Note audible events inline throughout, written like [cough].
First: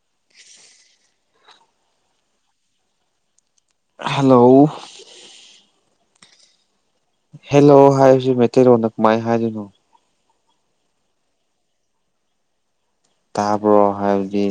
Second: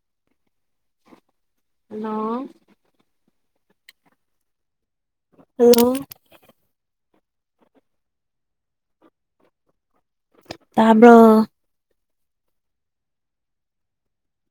[inaudible] hello hello hello hello ꯍꯥꯏꯕꯁꯤ ꯃꯩꯇꯩꯔꯣꯟꯗ ꯀꯃꯥꯏꯟ ꯍꯥꯏꯗꯣꯏꯅꯣ ꯇꯕ꯭ꯔꯣ ꯇꯥꯕ꯭ꯔꯣ ꯍꯥꯏꯕꯗꯤ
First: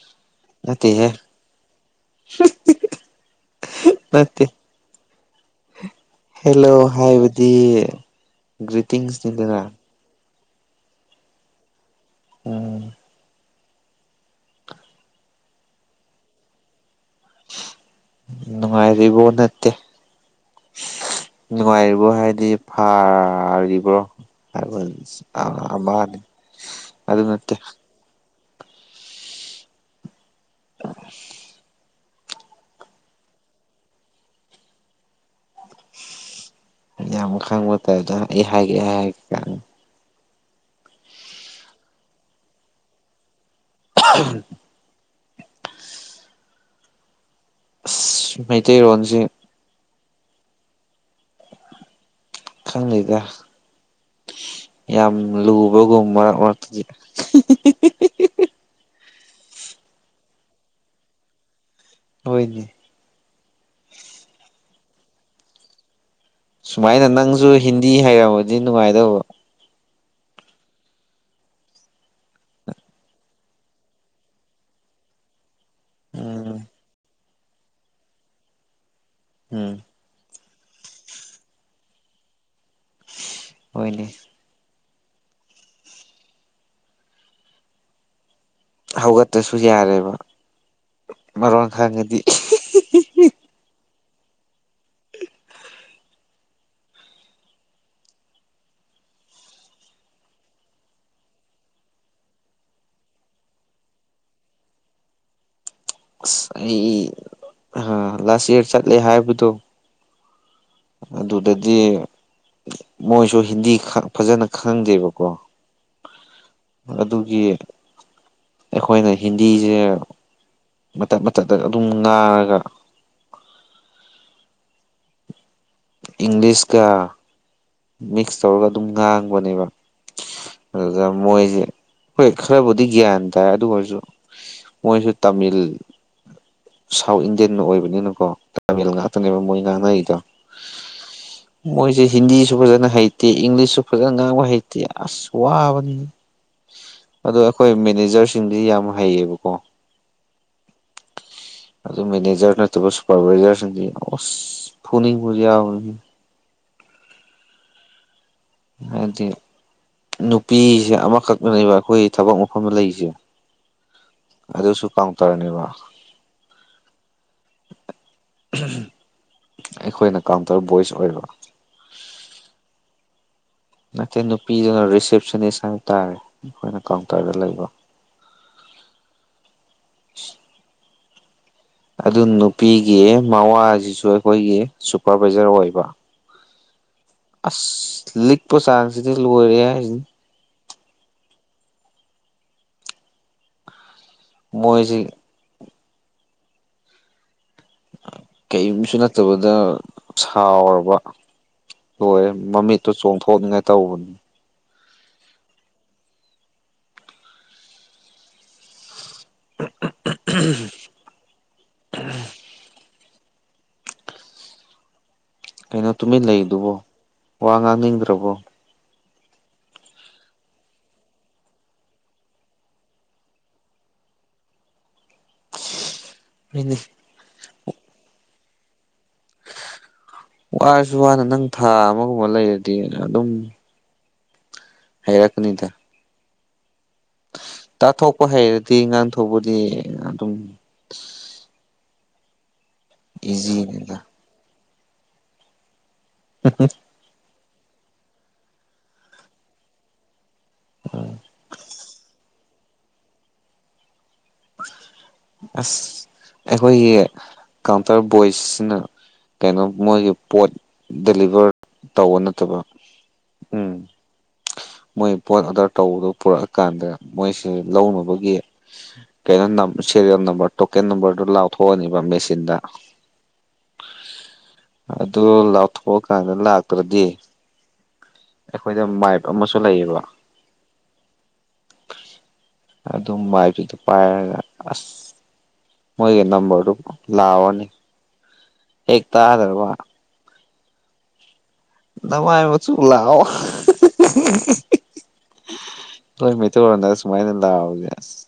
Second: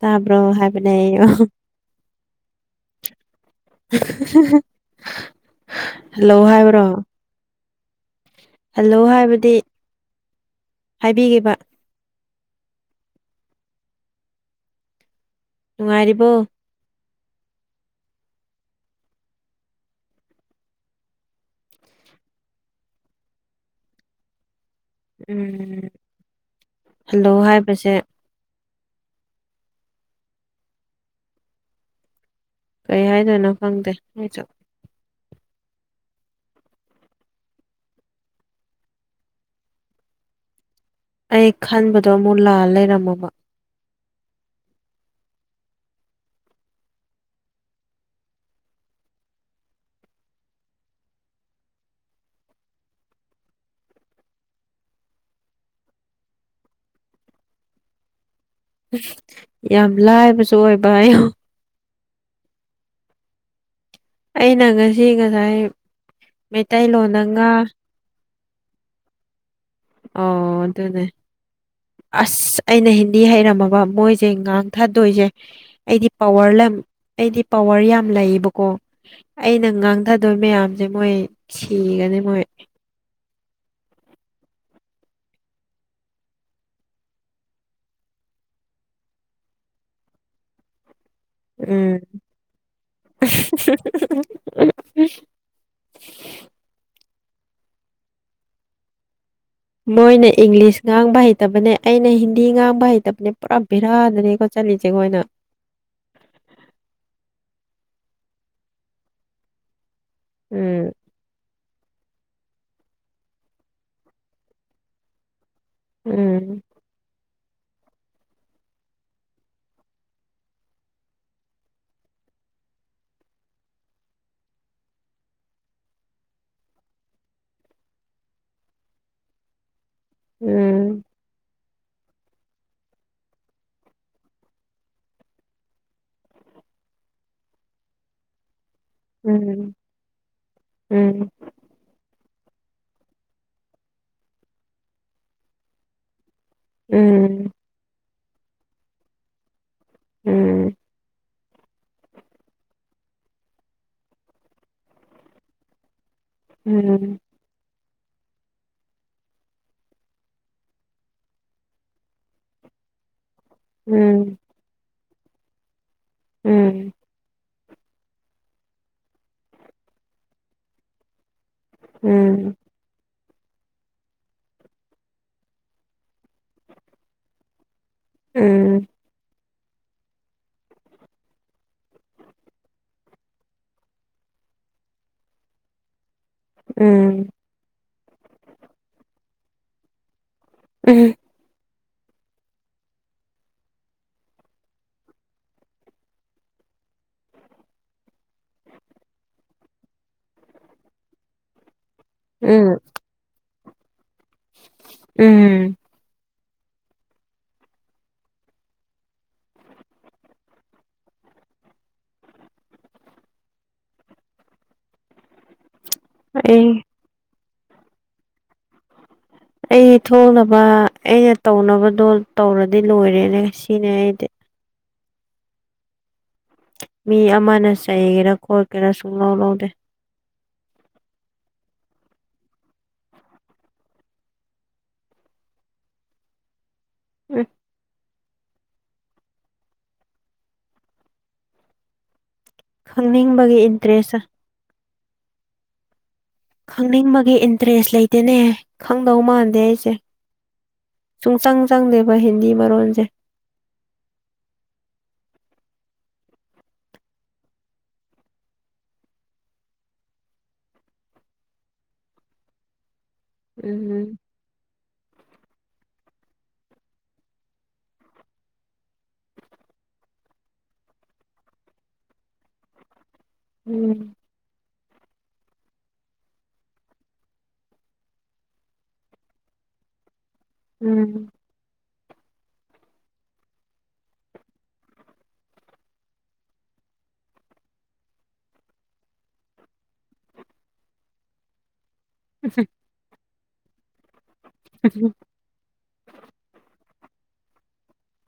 ꯇꯥꯕ꯭ꯔꯣ ꯍꯥꯏꯕꯅꯦ ꯅꯠꯇꯦꯍꯦ ꯑꯩ [inaudible] ꯅꯠꯇꯦ ꯍꯦꯜꯂꯣ ꯍꯥꯏꯕꯗꯤ ꯍꯜꯂꯣ ꯍꯥꯏꯕꯗꯤ ꯒ꯭ꯔꯤꯇꯤꯡꯁꯅꯤꯗꯅ ꯍꯥꯏꯕꯤꯒꯦꯕ ꯎꯝ ꯅꯨꯡꯉꯥꯏꯔꯤꯕꯣ ꯅꯨꯡꯉꯥꯏꯔꯤꯕꯣ ꯅꯠꯇꯦ ꯅꯨꯡꯉꯥꯏꯔꯤꯕꯣ ꯍꯥꯏꯗꯤ ꯐꯥ ꯔꯤꯕ꯭ꯔꯣ ꯍꯥꯏꯕꯟ ꯑꯁ ꯑꯃ ꯎꯝ ꯑꯃꯟ ꯑꯗꯨ ꯍꯜꯂꯣ ꯅꯠꯇꯦ ꯍꯥꯏꯕꯁꯦ [inaudible] ꯀꯩ ꯍꯥꯏꯗꯣꯏꯅꯣ ꯈꯪꯗꯦ ꯑꯩꯖꯣ ꯌꯥꯝ ꯈꯪꯕ ꯇꯥꯏꯗ ꯑꯩ ꯍꯥꯏꯒꯦ ꯑꯩ ꯍꯥꯏ ꯍꯥꯏꯒꯦ ꯑꯩ ꯈꯟꯕꯗꯣ ꯑꯃꯨꯛ ꯂꯥꯜ ꯂꯩꯔꯝꯃꯕ [unintelligible] ꯑꯁ ꯃꯩꯇꯩꯔꯣꯟꯁꯦ ꯈꯪꯗꯦꯗꯥ ꯌꯥꯝ ꯂꯨꯕꯒꯨꯝ ꯃꯔꯛ ꯃꯔꯛꯇꯗꯤ [unintelligible] ꯌꯥꯝ ꯂꯥꯏꯕꯁꯨ ꯑꯣꯏꯕ ꯍꯥꯏꯌꯣ ꯍꯣꯏꯅꯦ ꯑꯩꯅ ꯉꯁꯤ ꯉꯁꯥꯏ ꯃꯩꯇꯩꯂꯣꯟꯗꯒ ꯉꯥ ꯗꯤ ꯍꯩꯔꯝꯃꯗꯤ ꯅꯨꯡꯉꯥꯏꯗꯧꯕ ꯑꯣ ꯑꯗꯨꯅꯦ ꯑꯁ ꯑꯩꯅ ꯍꯤꯟꯗꯤ ꯍꯩꯔꯝꯃꯕ ꯃꯣꯏꯖꯦ ꯉꯥꯡꯊꯗꯣꯏꯖꯦ ꯑꯩꯗꯤ ꯎꯝ ꯄꯋꯥꯔ ꯂꯝ ꯑꯩꯗꯤ ꯄꯋꯥꯔ ꯌꯥꯝ ꯂꯩꯌꯦꯕꯀꯣ ꯑꯩꯅ ꯎꯝ ꯉꯥꯡꯙꯗꯣꯏ ꯃꯌꯥꯝꯖꯦ ꯃꯣꯏ ꯁꯤꯒꯅꯤ ꯃꯣꯏ ꯍꯣꯏꯅꯦ ꯍꯧꯒꯠꯇꯁꯨ ꯌꯥꯔꯦꯕ ꯃꯔꯣꯟ ꯎꯝ ꯈꯪꯉꯗꯤ ꯃꯣꯏꯅ ꯏꯪꯂꯤꯁ ꯉꯥꯡꯕ ꯍꯩꯇꯕꯅꯦ ꯑꯩꯅ ꯍꯤꯟꯗꯤ ꯉꯥꯡꯕ ꯍꯩꯇꯕꯅꯦ ꯄꯨꯔꯥ ꯕꯦꯔꯥꯗꯅꯦꯀꯣ ꯆꯠꯂꯤꯖꯦ ꯒꯣꯏꯅ ꯑꯁ ꯑꯩ ꯂꯥꯁ ꯏꯌꯥꯔ ꯆꯠꯂꯦ ꯍꯥꯏꯕꯗꯣ ꯎꯝ ꯑꯗꯨꯗꯗꯤ ꯃꯣꯏꯁꯨ ꯍꯤꯟꯗꯤ ꯈ ꯐꯖꯅ ꯈꯪꯗꯦꯕꯀꯣ ꯎꯝ ꯑꯗꯨꯒꯤ ꯑꯩꯈꯣꯏꯅ ꯍꯤꯟꯗꯤꯖꯦ ꯃꯇꯠ ꯃꯇꯠ ꯇꯠ ꯑꯗꯨꯝ ꯉꯅꯥꯔꯒ ꯏꯪꯂꯤꯁꯀ ꯃꯤꯛꯁ ꯇꯧꯔꯒ ꯑꯗꯨꯝ ꯉꯥꯡꯕꯅꯦꯕ ꯎꯝ ꯑꯗꯨꯗ ꯃꯣꯏꯖꯦ ꯍꯣꯏ ꯈꯔꯕꯨꯗꯤ ꯒ꯭ꯌꯥꯟ ꯇꯥꯏ ꯑꯗꯨ ꯑꯣꯏꯔꯁꯨ ꯃꯣꯏꯖꯨ ꯇꯥꯃꯤꯜ ꯁꯥꯎꯠ ꯏꯟꯗꯤꯌꯥꯟ ꯑꯣꯏꯕꯅꯤꯅꯀꯣ ꯇꯥꯃꯤꯜ ꯉꯥꯛꯇꯅꯦꯕ ꯃꯣꯏ ꯎꯝ ꯉꯥꯡꯅꯔꯤꯗꯣ ꯎꯝ ꯃꯣꯏꯖꯦ ꯍꯤꯟꯗꯤꯖꯨ ꯐꯖꯅ ꯍꯩꯇꯦ ꯏꯪꯂꯤꯁꯁꯨ ꯐꯖꯅ ꯉꯥꯡꯕ ꯍꯩꯇꯦ ꯑꯁ ꯋꯥꯕꯅꯤ ꯎꯝ ꯈꯣꯏ ꯃꯦꯅꯦꯖꯔꯁꯤꯡꯗꯤ ꯌꯥꯝ ꯍꯩꯌꯦꯕꯀꯣ ꯎꯝ ꯑꯗꯣ ꯃꯦꯅꯦꯖꯔ ꯅꯠꯇꯕ ꯁꯨꯄꯔꯚꯥꯏꯖꯔꯁꯤꯡꯗꯤ ꯑꯁ ꯐꯨꯅꯤꯡꯕ ꯌꯥꯎꯋꯤ ꯎꯝ ꯍꯥꯏꯗꯤ ꯅꯨꯄꯤꯖꯦ ꯑꯃꯈꯛꯅꯦꯕ ꯑꯩꯈꯣꯏ ꯊꯕꯛ ꯃꯐꯝꯗ ꯂꯩꯖꯦ ꯎꯝ ꯑꯗꯨꯁꯨ ꯀꯥꯎꯟꯇꯔꯅꯦꯕ ꯎꯝ ꯑꯩꯈꯣꯏꯅ ꯀꯥꯎꯟꯇꯔ ꯚꯣꯏꯁ ꯑꯣꯏꯕ ꯎꯝ ꯅꯠꯇꯦ ꯅꯨꯄꯤꯗꯨꯅ ꯔꯤꯁꯦꯞꯁꯅꯤꯁ ꯍꯥꯏꯕ ꯇꯥꯔꯦ ꯑꯩꯈꯣꯏꯅ ꯀꯥꯎꯟꯇꯔꯗ ꯂꯩꯕ ꯎꯝ [inaudible] ꯑꯗꯨ ꯅꯨꯄꯤꯒꯤ ꯃꯋꯥꯖꯤꯁꯨ ꯑꯩꯈꯣꯏꯒꯤ ꯁꯨꯄꯔꯚꯥꯏꯖꯔ ꯑꯣꯏꯕ ꯎꯝ ꯑꯁ ꯂꯤꯛꯄ ꯆꯥꯡꯁꯤꯗꯤ ꯂꯣꯏꯔꯦ ꯍꯥꯏꯖꯤꯅꯤ ꯎꯝ ꯃꯣꯏꯁꯤ ꯀꯩꯝꯁꯨ ꯅꯠꯇꯕꯗ ꯁꯥꯎꯔꯕ ꯂꯣꯏꯔꯦ ꯎꯝ ꯃꯃꯤꯠꯇꯨ ꯆꯣꯡꯊꯣꯛꯅꯤꯡꯉꯥꯏ ꯇꯧꯕꯅꯤ ꯎꯝ [unintelligible] ꯀꯩꯅꯣ ꯇꯨꯃꯤꯟ ꯑꯩ ꯂꯩꯔꯤꯗꯨꯕꯣ ꯋꯥ ꯉꯥꯡꯅꯤꯡꯗ꯭ꯔꯕꯣ ꯑꯩ ꯊꯣꯡꯅꯕ ꯑꯩꯅ ꯇꯧꯅꯕꯗꯣ ꯇꯧꯔꯗꯤ ꯂꯣꯏꯔꯦꯅꯦ ꯁꯤꯅꯦ ꯑꯩꯗꯤ [unintelligible] ꯃꯤ ꯑꯃꯅ ꯆꯩꯒꯦꯔꯥ ꯈꯣꯠꯀꯦꯔꯥ ꯁꯨꯡꯂꯧ ꯂꯧꯗꯦ ꯋꯥꯔꯁꯨ ꯋꯥꯅ ꯅꯪ ꯊꯥ ꯑꯃꯒꯨꯝꯕ ꯂꯩꯔꯗꯤꯅ ꯑꯗꯨꯝ ꯍꯩꯔꯛꯀꯅꯤꯗ ꯎꯝ ꯇꯥꯊꯣꯛꯄ ꯍꯩꯔꯗꯤ ꯉꯥꯡ ꯊꯣꯛꯄꯗꯤ ꯑꯗꯨꯝ ꯈꯪꯅꯤꯡꯕꯒꯤ ꯏꯖꯤꯅꯤꯗ ꯏꯟꯇꯔꯦꯁꯇ ꯈꯪꯅꯤꯡꯕꯒꯤ ꯏꯟꯇꯔꯦꯁ ꯂꯩꯇꯦꯅꯦꯍ ꯈꯪꯗꯧ ꯃꯥꯟꯗꯦ ꯑꯩꯁꯦ ꯁꯨꯡꯆꯪ ꯆꯪꯗꯦꯕ ꯍꯤꯟꯗꯤ ꯃꯔꯣꯟꯁꯦ ꯑꯁ ꯑꯩꯈꯣꯏꯒꯤ ꯀꯥꯎꯟꯇꯔ ꯕꯣꯏꯁꯁꯤꯅ ꯀꯩꯅꯣ ꯃꯣꯏꯒꯤ ꯄꯣꯠ ꯗꯦꯂꯤꯚꯔ ꯇꯧꯕ ꯅꯠꯇꯕ ꯎꯝ ꯎꯝ ꯃꯣꯏ ꯄꯣꯠ ꯑꯣꯗꯔ ꯇꯧꯕꯗꯣ ꯄꯨꯔꯛꯑꯀꯥꯟꯗ ꯃꯣꯏꯁꯦ ꯂꯧꯅꯕꯒꯤ ꯀꯩꯅꯣ ꯅꯥꯞ ꯁꯦꯔꯤꯌꯦꯜ ꯅꯝꯕꯔ ꯇꯣꯀꯦꯟ ꯅꯝꯕꯔꯗꯨ ꯂꯥꯎꯊꯣꯛꯑꯅꯤꯕ ꯃꯦꯆꯤꯟꯗ ꯎꯝ ꯑꯗꯨ ꯂꯥꯎꯊꯣꯛꯑꯀꯥꯟꯗ ꯂꯥꯛꯇ꯭ꯔꯗꯤ ꯑꯩꯈꯣꯏꯗ ꯃꯥꯏꯞ ꯑꯃꯁꯨ ꯂꯩꯌꯦꯕ ꯎꯝ ꯑꯗꯨꯝ ꯃꯥꯏꯁꯨꯗ ꯄꯥꯏꯔꯒ ꯑꯁ ꯃꯣꯏꯒꯤ ꯅꯝꯕꯔꯗꯨ ꯂꯥꯛꯑꯣꯅꯤ ꯍꯦꯛ ꯇꯥꯗ꯭ꯔꯕ ꯂꯥꯋꯥꯏ ꯃꯆꯨ ꯂꯑꯣ ꯇꯣꯏ ꯃꯩꯇꯩ ꯂꯣꯟꯗ ꯑꯁꯨꯃꯥꯏ ꯂꯥꯎꯖꯦ ꯑꯁ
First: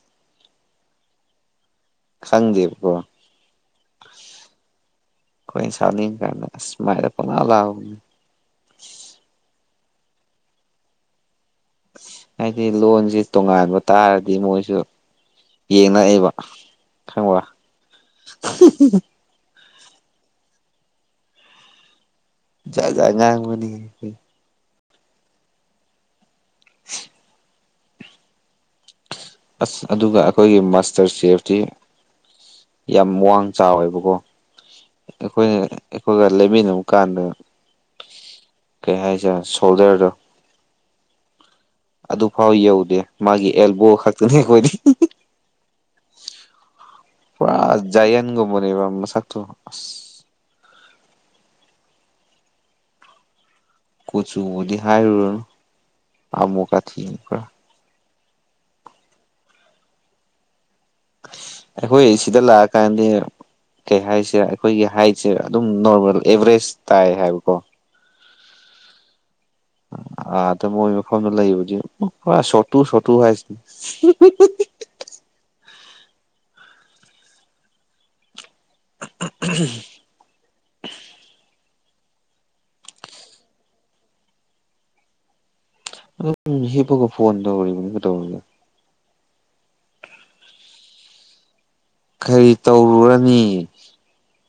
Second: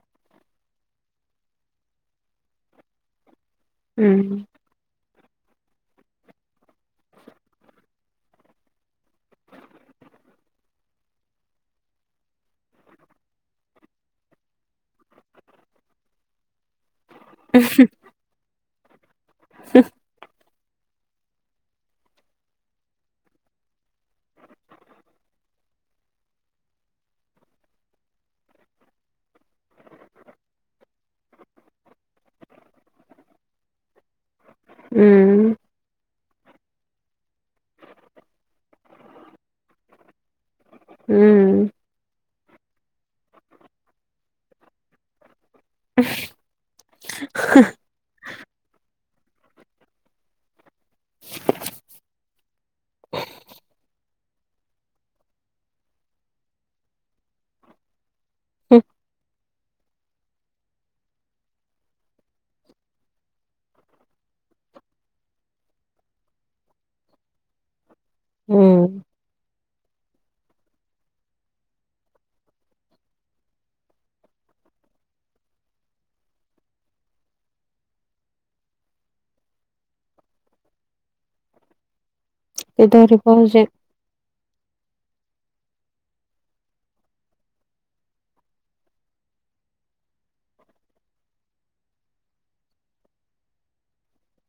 ꯈꯪꯗꯦꯕꯀꯣ ꯎꯝ ꯑꯩꯈꯣꯏ ꯁꯥꯎꯅꯤꯡ ꯀꯥꯟꯗ ꯑꯁꯨꯃꯥꯏꯅ ꯄꯨꯂꯥꯎ ꯂꯥꯎꯕꯅꯤ ꯍꯥꯏꯗꯤ ꯂꯣꯟꯁꯤ ꯇꯣꯉꯥꯟꯕ ꯇꯥꯔꯗꯤ ꯃꯣꯏꯁꯨ ꯌꯦꯡꯅꯑꯦꯕ ꯈꯪꯕ [unintelligible] [unintelligible] [inaudible] ꯖꯥꯠ ꯖꯥꯠ ꯉꯥꯡꯕꯅꯤ [inaudible] ꯑꯁ ꯑꯗꯨꯒ ꯑꯈꯣꯏꯒꯤ ꯃꯥꯁꯇꯔ ꯆꯦꯐꯇꯤ ꯌꯥꯝ ꯋꯥꯡ ꯆꯥꯎꯋꯦꯕꯀꯣ ꯎꯝ ꯑꯈꯣꯏꯅ ꯑꯈꯣꯏꯒ ꯂꯩꯃꯤꯟꯅꯕ ꯀꯥꯟꯗ ꯀꯩ ꯍꯥꯏꯁꯤꯔ ꯁꯣꯜꯗꯔꯗꯣ ꯎꯝ ꯑꯗꯨꯐꯥꯎ ꯌꯧꯗꯦ ꯃꯥꯒꯤ ꯑꯦꯜꯕꯣ ꯈꯛꯇꯅꯤ ꯑꯈꯣꯏꯗꯤ [unintelligible] ꯄꯨꯔꯥ ꯖꯥꯏꯑꯦꯟꯒꯨꯝꯕꯅꯦꯕ ꯃꯁꯥꯛ ꯇꯣ [inaudible] ꯀꯨꯆꯨꯕꯨꯗꯤ ꯍꯥꯏꯔꯨꯔꯅꯨ ꯑꯃꯨꯀꯥꯊꯤꯅꯤ ꯄꯨꯔꯥ ꯍꯝ ꯑꯈꯣꯏꯁꯤꯗ ꯂꯥꯛꯑ ꯀꯥꯟꯗꯤ ꯀꯩ ꯍꯥꯏꯁꯤꯔ ꯑꯩꯈꯣꯏꯒꯤ ꯍꯥꯏꯠꯁꯦ ꯑꯗꯨꯝ ꯅꯣꯔꯃꯦꯜ ꯑꯦꯚꯔꯦꯖ ꯇꯥꯏ ꯍꯥꯏꯕꯀꯣ ꯎꯝ ꯑꯥꯗ ꯃꯣꯏ ꯃꯐꯝꯗ ꯂꯩꯕꯗꯤ ꯁꯣꯠꯇꯨ ꯁꯣꯠꯇꯨ ꯍꯥꯏꯁꯤꯅꯤ [unintelligible] ꯀꯩꯗꯧꯔꯤꯕ ꯍꯧꯖꯤꯛ ꯑꯗꯨꯝ ꯍꯤꯞꯄꯒ ꯐꯣꯟ ꯇꯧꯔꯤꯕꯅꯤ ꯀꯩꯗꯧꯔꯒꯦ ꯀꯔꯤ ꯇꯧꯔꯨꯔꯅꯤ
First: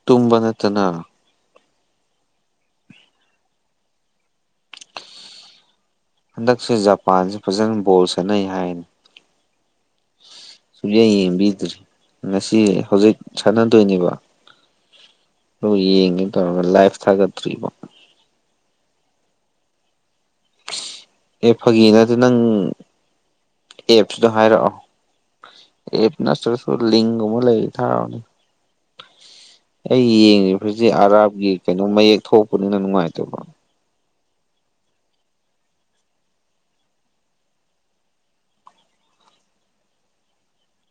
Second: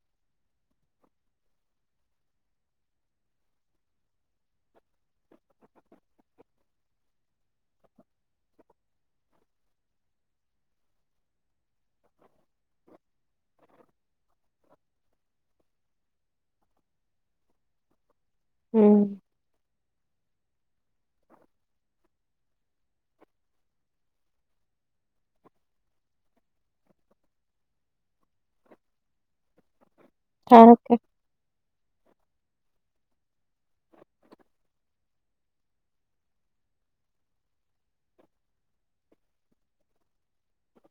ꯇꯨꯝꯕ ꯅꯠꯇꯅ ꯍꯟꯗꯛꯁꯦ ꯖꯄꯥꯟꯖꯦ ꯐꯖꯅ ꯕꯣꯜ ꯁꯥꯅꯩ ꯍꯥꯏꯅꯤ ꯁꯨꯌꯦꯡ ꯌꯦꯡꯕꯤꯗ꯭꯭ꯔꯤ ꯉꯁꯤ ꯍꯧꯖꯤꯛ ꯁꯥꯟꯅꯗꯣꯏꯅꯦꯕ ꯑꯗꯨ ꯌꯦꯡꯒꯦ ꯇꯧꯔꯒ ꯂꯥꯏꯐ ꯊꯥꯒꯠꯇ꯭ꯔꯤꯕꯣ ꯎꯝ ꯑꯦ ꯐꯥꯒꯤ ꯅꯠꯇꯦ ꯅꯪ ꯑꯦꯞꯁꯗꯣ ꯍꯥꯏꯔꯛꯑꯣ ꯑꯦꯞ ꯅꯠꯇꯔꯁꯨ ꯂꯤꯡꯒꯨꯕ ꯂꯩꯔꯗꯤ ꯊꯥꯔꯛꯑꯣꯅꯦ ꯑꯩ ꯌꯦꯡꯉꯤꯕꯖꯤ ꯊꯥꯔꯛꯀꯦ ꯑꯔꯥꯞꯀꯤ ꯀꯩꯅꯣ ꯃꯌꯦꯛ ꯊꯣꯛꯄꯅꯤꯅ ꯅꯨꯡꯉꯥꯏꯇꯕ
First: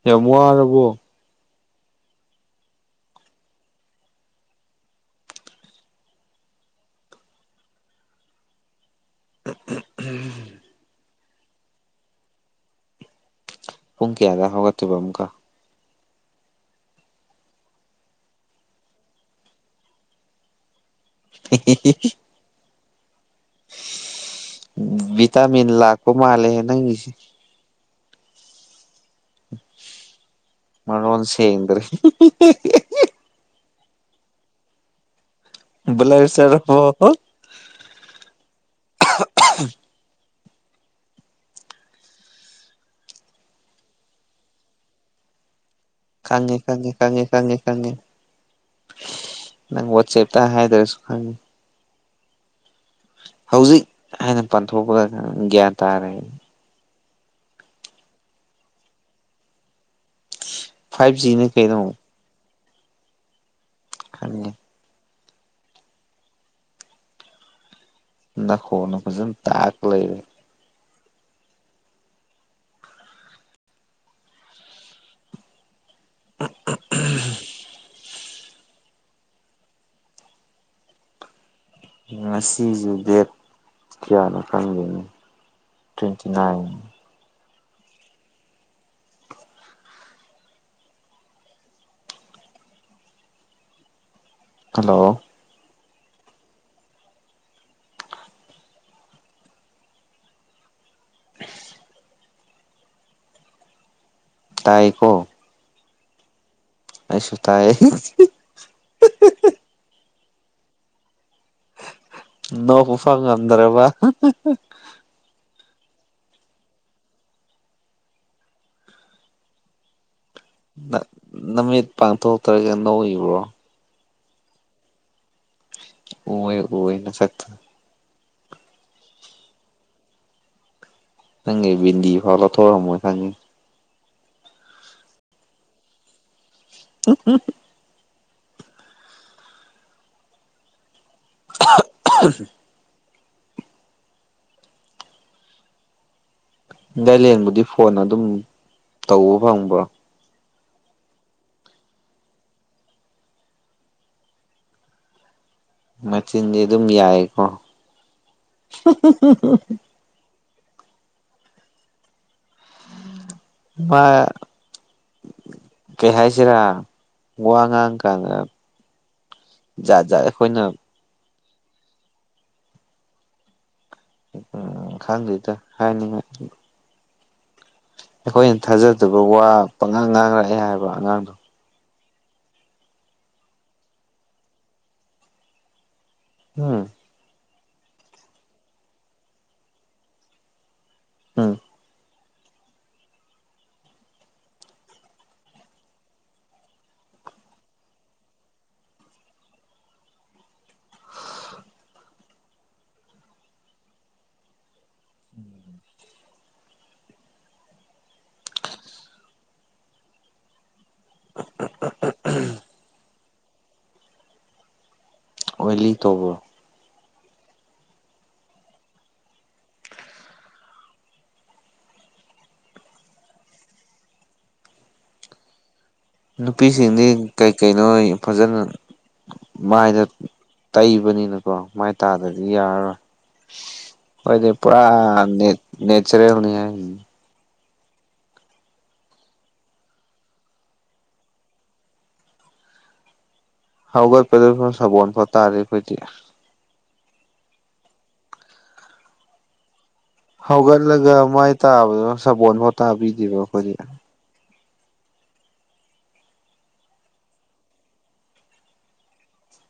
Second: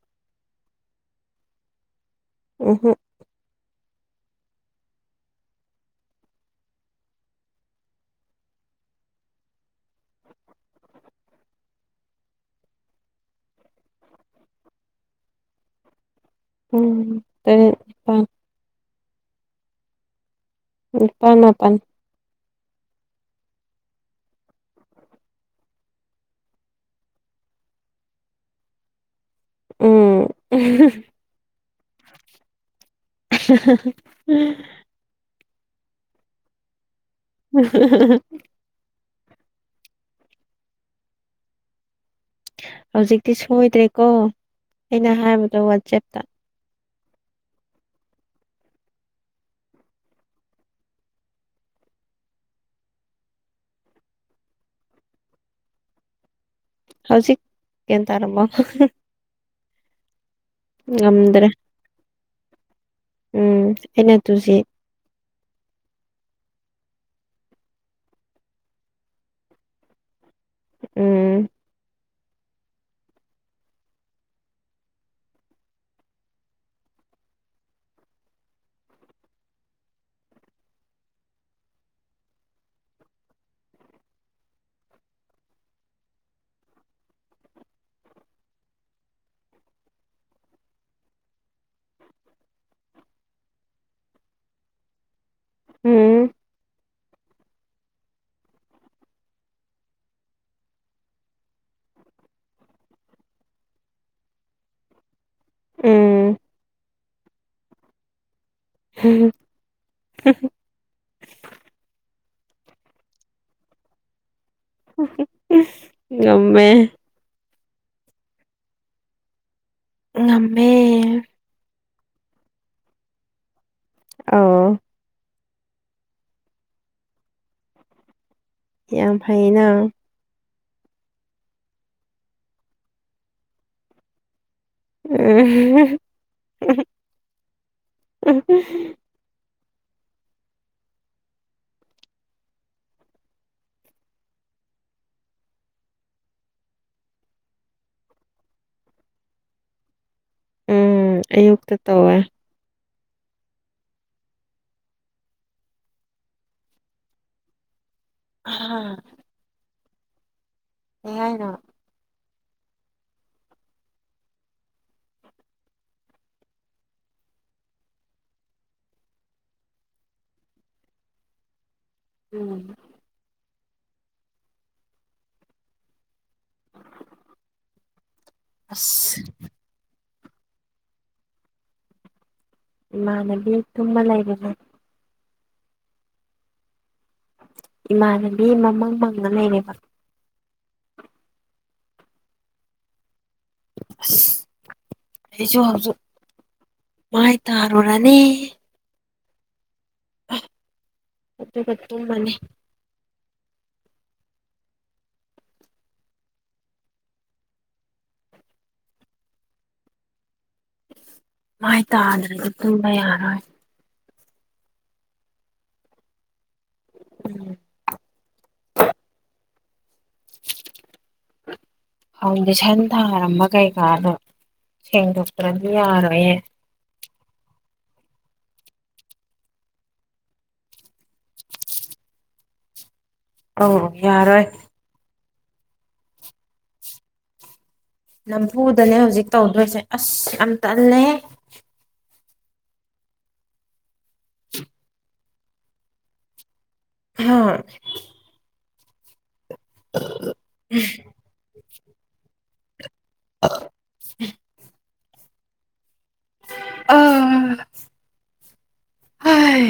ꯌꯥꯝ ꯋꯥꯔꯕꯣ ꯎꯝꯍꯝ [unintelligible] ꯄꯨꯡ ꯀꯌꯥꯗ ꯍꯧꯒꯠꯇꯣꯏꯕ ꯑꯃꯨꯛꯀ ꯄꯨꯛ ꯇꯔꯦꯠ ꯅꯤꯄꯥꯟ ꯅꯤꯄꯥꯟ ꯃꯄꯥꯟ ꯚꯤꯇꯥꯝꯤꯟ ꯂꯥꯛꯄ ꯃꯥꯟꯂꯦ ꯍꯦ ꯅꯪꯒꯤꯁꯤ ꯎꯝ ꯃꯥꯔꯣꯜ ꯁꯦꯡꯗ꯭ꯔꯦ [unintelligible] ꯕ꯭ꯂꯔ ꯆꯠꯂꯕꯦ [unintelligible] ꯍꯧꯖꯤꯛꯇꯤ ꯁꯣꯏꯗ꯭ꯔꯦꯀꯣ ꯑꯩꯅ ꯍꯥꯏꯕꯗꯣ ꯋꯥꯠꯁꯑꯦꯞꯇ ꯈꯪꯉꯦ ꯈꯪꯉꯦ ꯈꯪꯉꯦ ꯈꯪꯉꯦ ꯈꯪꯉꯦ ꯅꯪ ꯋꯥꯠꯁꯑꯦꯞꯇ ꯍꯥꯏꯗ꯭ꯔꯁꯨ ꯈꯪꯉꯦ ꯍꯧꯖꯤꯛ ꯍꯥꯏꯅ ꯄꯟꯊꯣꯛꯄꯗ ꯒ꯭ꯌꯥꯟ ꯇꯥꯔꯦ ꯍꯧꯖꯤꯛ ꯒ꯭ꯌꯥꯟꯇꯥꯔꯕꯣ ꯐꯥꯏꯚ ꯖꯤꯅ ꯉꯝꯗ꯭ꯔꯦ ꯀꯩꯅꯣ ꯎꯝ ꯑꯩꯅ ꯈꯪꯉꯦ ꯇꯨꯁꯤ ꯅꯈꯣꯟꯗꫭ ꯐꯖꯅ ꯇꯥꯛ ꯂꯩꯔꯦ ꯎꯝ [unintelligible] ꯉꯁꯤꯁꯨ ꯗꯦꯠ ꯀꯌꯥꯅꯣ ꯈꯪꯗꯦꯅꯦ ꯇ꯭ꯋꯦꯟꯇꯤ ꯅꯥꯏꯟ ꯍꯜꯂꯣ ꯎꯝ ꯇꯥꯏꯀꯣ ꯎꯝ ꯑꯩꯁꯨꯨ ꯇꯥꯏꯌꯦ [unintelligible] ꯅꯣꯛꯄ ꯐꯥꯎ ꯉꯝꯗ꯭ꯔꯕ ꯉꯝꯃꯦ ꯉꯝ ꯅ ꯅꯃꯤꯠ ꯄꯥꯡꯊꯣꯛꯇ꯭ꯔꯒ ꯅꯣꯛꯏꯕ꯭ꯔꯣ [unintelligible] ꯑꯣꯋꯦ ꯑꯣꯋꯦ [unintelligible] ꯌꯥꯝ ꯐꯩꯅꯥ ꯅꯪꯒꯤ ꯕꯤꯟꯗꯤꯐꯥꯎ ꯂꯧꯊꯣꯛꯑꯝꯃꯣꯏ ꯈꯪꯏ [unintelligible] [unintelligible] [unintelligible] [unintelligible] ꯗꯥꯥꯏ [unintelligible] ꯐꯣꯟ ꯑꯗꯨꯝ ꯇꯧꯕ ꯐꯪꯕ꯭ꯔꯣ ꯎꯝ ꯑꯌꯨꯛꯇ ꯇꯧꯋꯦ ꯃꯆꯤꯟꯗꯤ ꯑꯗꯨꯝ ꯌꯥꯏꯀꯣ [unintelligible] [unintelligible] ꯅꯣ ꯃꯥ ꯀꯩ ꯍꯥꯏꯁꯤꯔꯥ ꯋꯥ ꯉꯥꯡꯀꯥꯟꯗ ꯖꯥꯠ ꯖꯥꯠ ꯑꯩꯈꯣꯏꯅ [unintelligible] [unintelligible] ꯈꯪꯗꯦꯗ ꯍꯥꯏꯅꯤꯡꯉꯤ ꯑꯩꯈꯣꯏꯅ ꯊꯥꯖꯗꯕ ꯑꯁ ꯋꯥ ꯄꯪꯉꯥꯡ ꯉꯥꯡꯔꯛꯑꯦ ꯍꯥꯏꯕ ꯑꯉꯥꯡꯗꯨ ꯏꯃꯥꯟꯅꯕꯤꯃ ꯇꯨꯝꯃ ꯂꯩꯕꯅꯦ ꯍꯨꯝ ꯏꯃꯥꯟꯅꯕꯤ ꯃꯃꯪ ꯃꯪꯉ ꯂꯩꯔꯦꯕ [unintelligible] [unintelligible] ꯑꯩꯁꯨ ꯍꯧꯖꯤꯛ ꯃꯥꯥꯏ ꯇꯥꯔꯨꯔꯅꯤ [unintelligible] ꯑꯗꯨꯒ ꯇꯨꯝꯃꯅꯤ ꯃꯥꯏ ꯇꯥꯗ꯭ꯔꯗꯤ ꯇꯨꯝꯕ ꯌꯥꯔꯣꯏ ꯑꯣꯏꯂꯤ ꯇꯧꯕ꯭ꯔꯣ ꯎꯝ [inaudible] ꯐꯥꯎꯟꯗꯦꯁꯟ ꯊꯥꯔꯝꯕ ꯀꯩꯀꯥꯗꯨ ꯁꯦꯡꯗꯣꯛꯇ꯭ꯔꯗꯤ ꯌꯥꯔꯣꯏꯌꯦ ꯅꯨꯄꯤꯁꯤꯡꯗꯤ ꯀꯩ ꯀꯩꯅꯣ ꯐꯖꯅ ꯃꯥꯏꯗ ꯇꯩꯕꯅꯤꯅꯀꯣ ꯃꯥꯏ ꯇꯥꯗ꯭ꯔꯗꯤ ꯌꯥꯔꯔꯣꯏ ꯑꯧ ꯌꯥꯔꯣꯏ ꯑꯩꯈꯣꯏꯗꯤ ꯄꯨꯔꯥ ꯅꯦꯠ ꯅꯦꯆꯔꯦꯜꯅꯦꯍꯦ ꯅꯝꯐꯨꯗꯅꯦ ꯍꯧꯖꯤꯛ ꯇꯧꯗꯣꯏꯁꯦ ꯑꯁ ꯌꯥꯝ ꯇꯜꯂꯦꯍꯦ ꯍꯧꯒꯠꯄꯗ ꯐꯥꯎ ꯁꯥꯕꯣꯟꯐꯥꯎ ꯇꯥꯗ꯭ꯔꯤ ꯑꯩꯈꯣꯏꯗꯤ [unintelligible] ꯍꯧꯒꯠꯂꯒ ꯃꯥꯏ ꯇꯥꯕꯗꯣ ꯁꯥꯄꯣꯟꯐꯥꯎ ꯇꯥꯕꯤꯗꯦꯕ ꯑꯈꯣꯏꯗꯤ [inaudible] ꯑꯥ ꯍꯥꯏ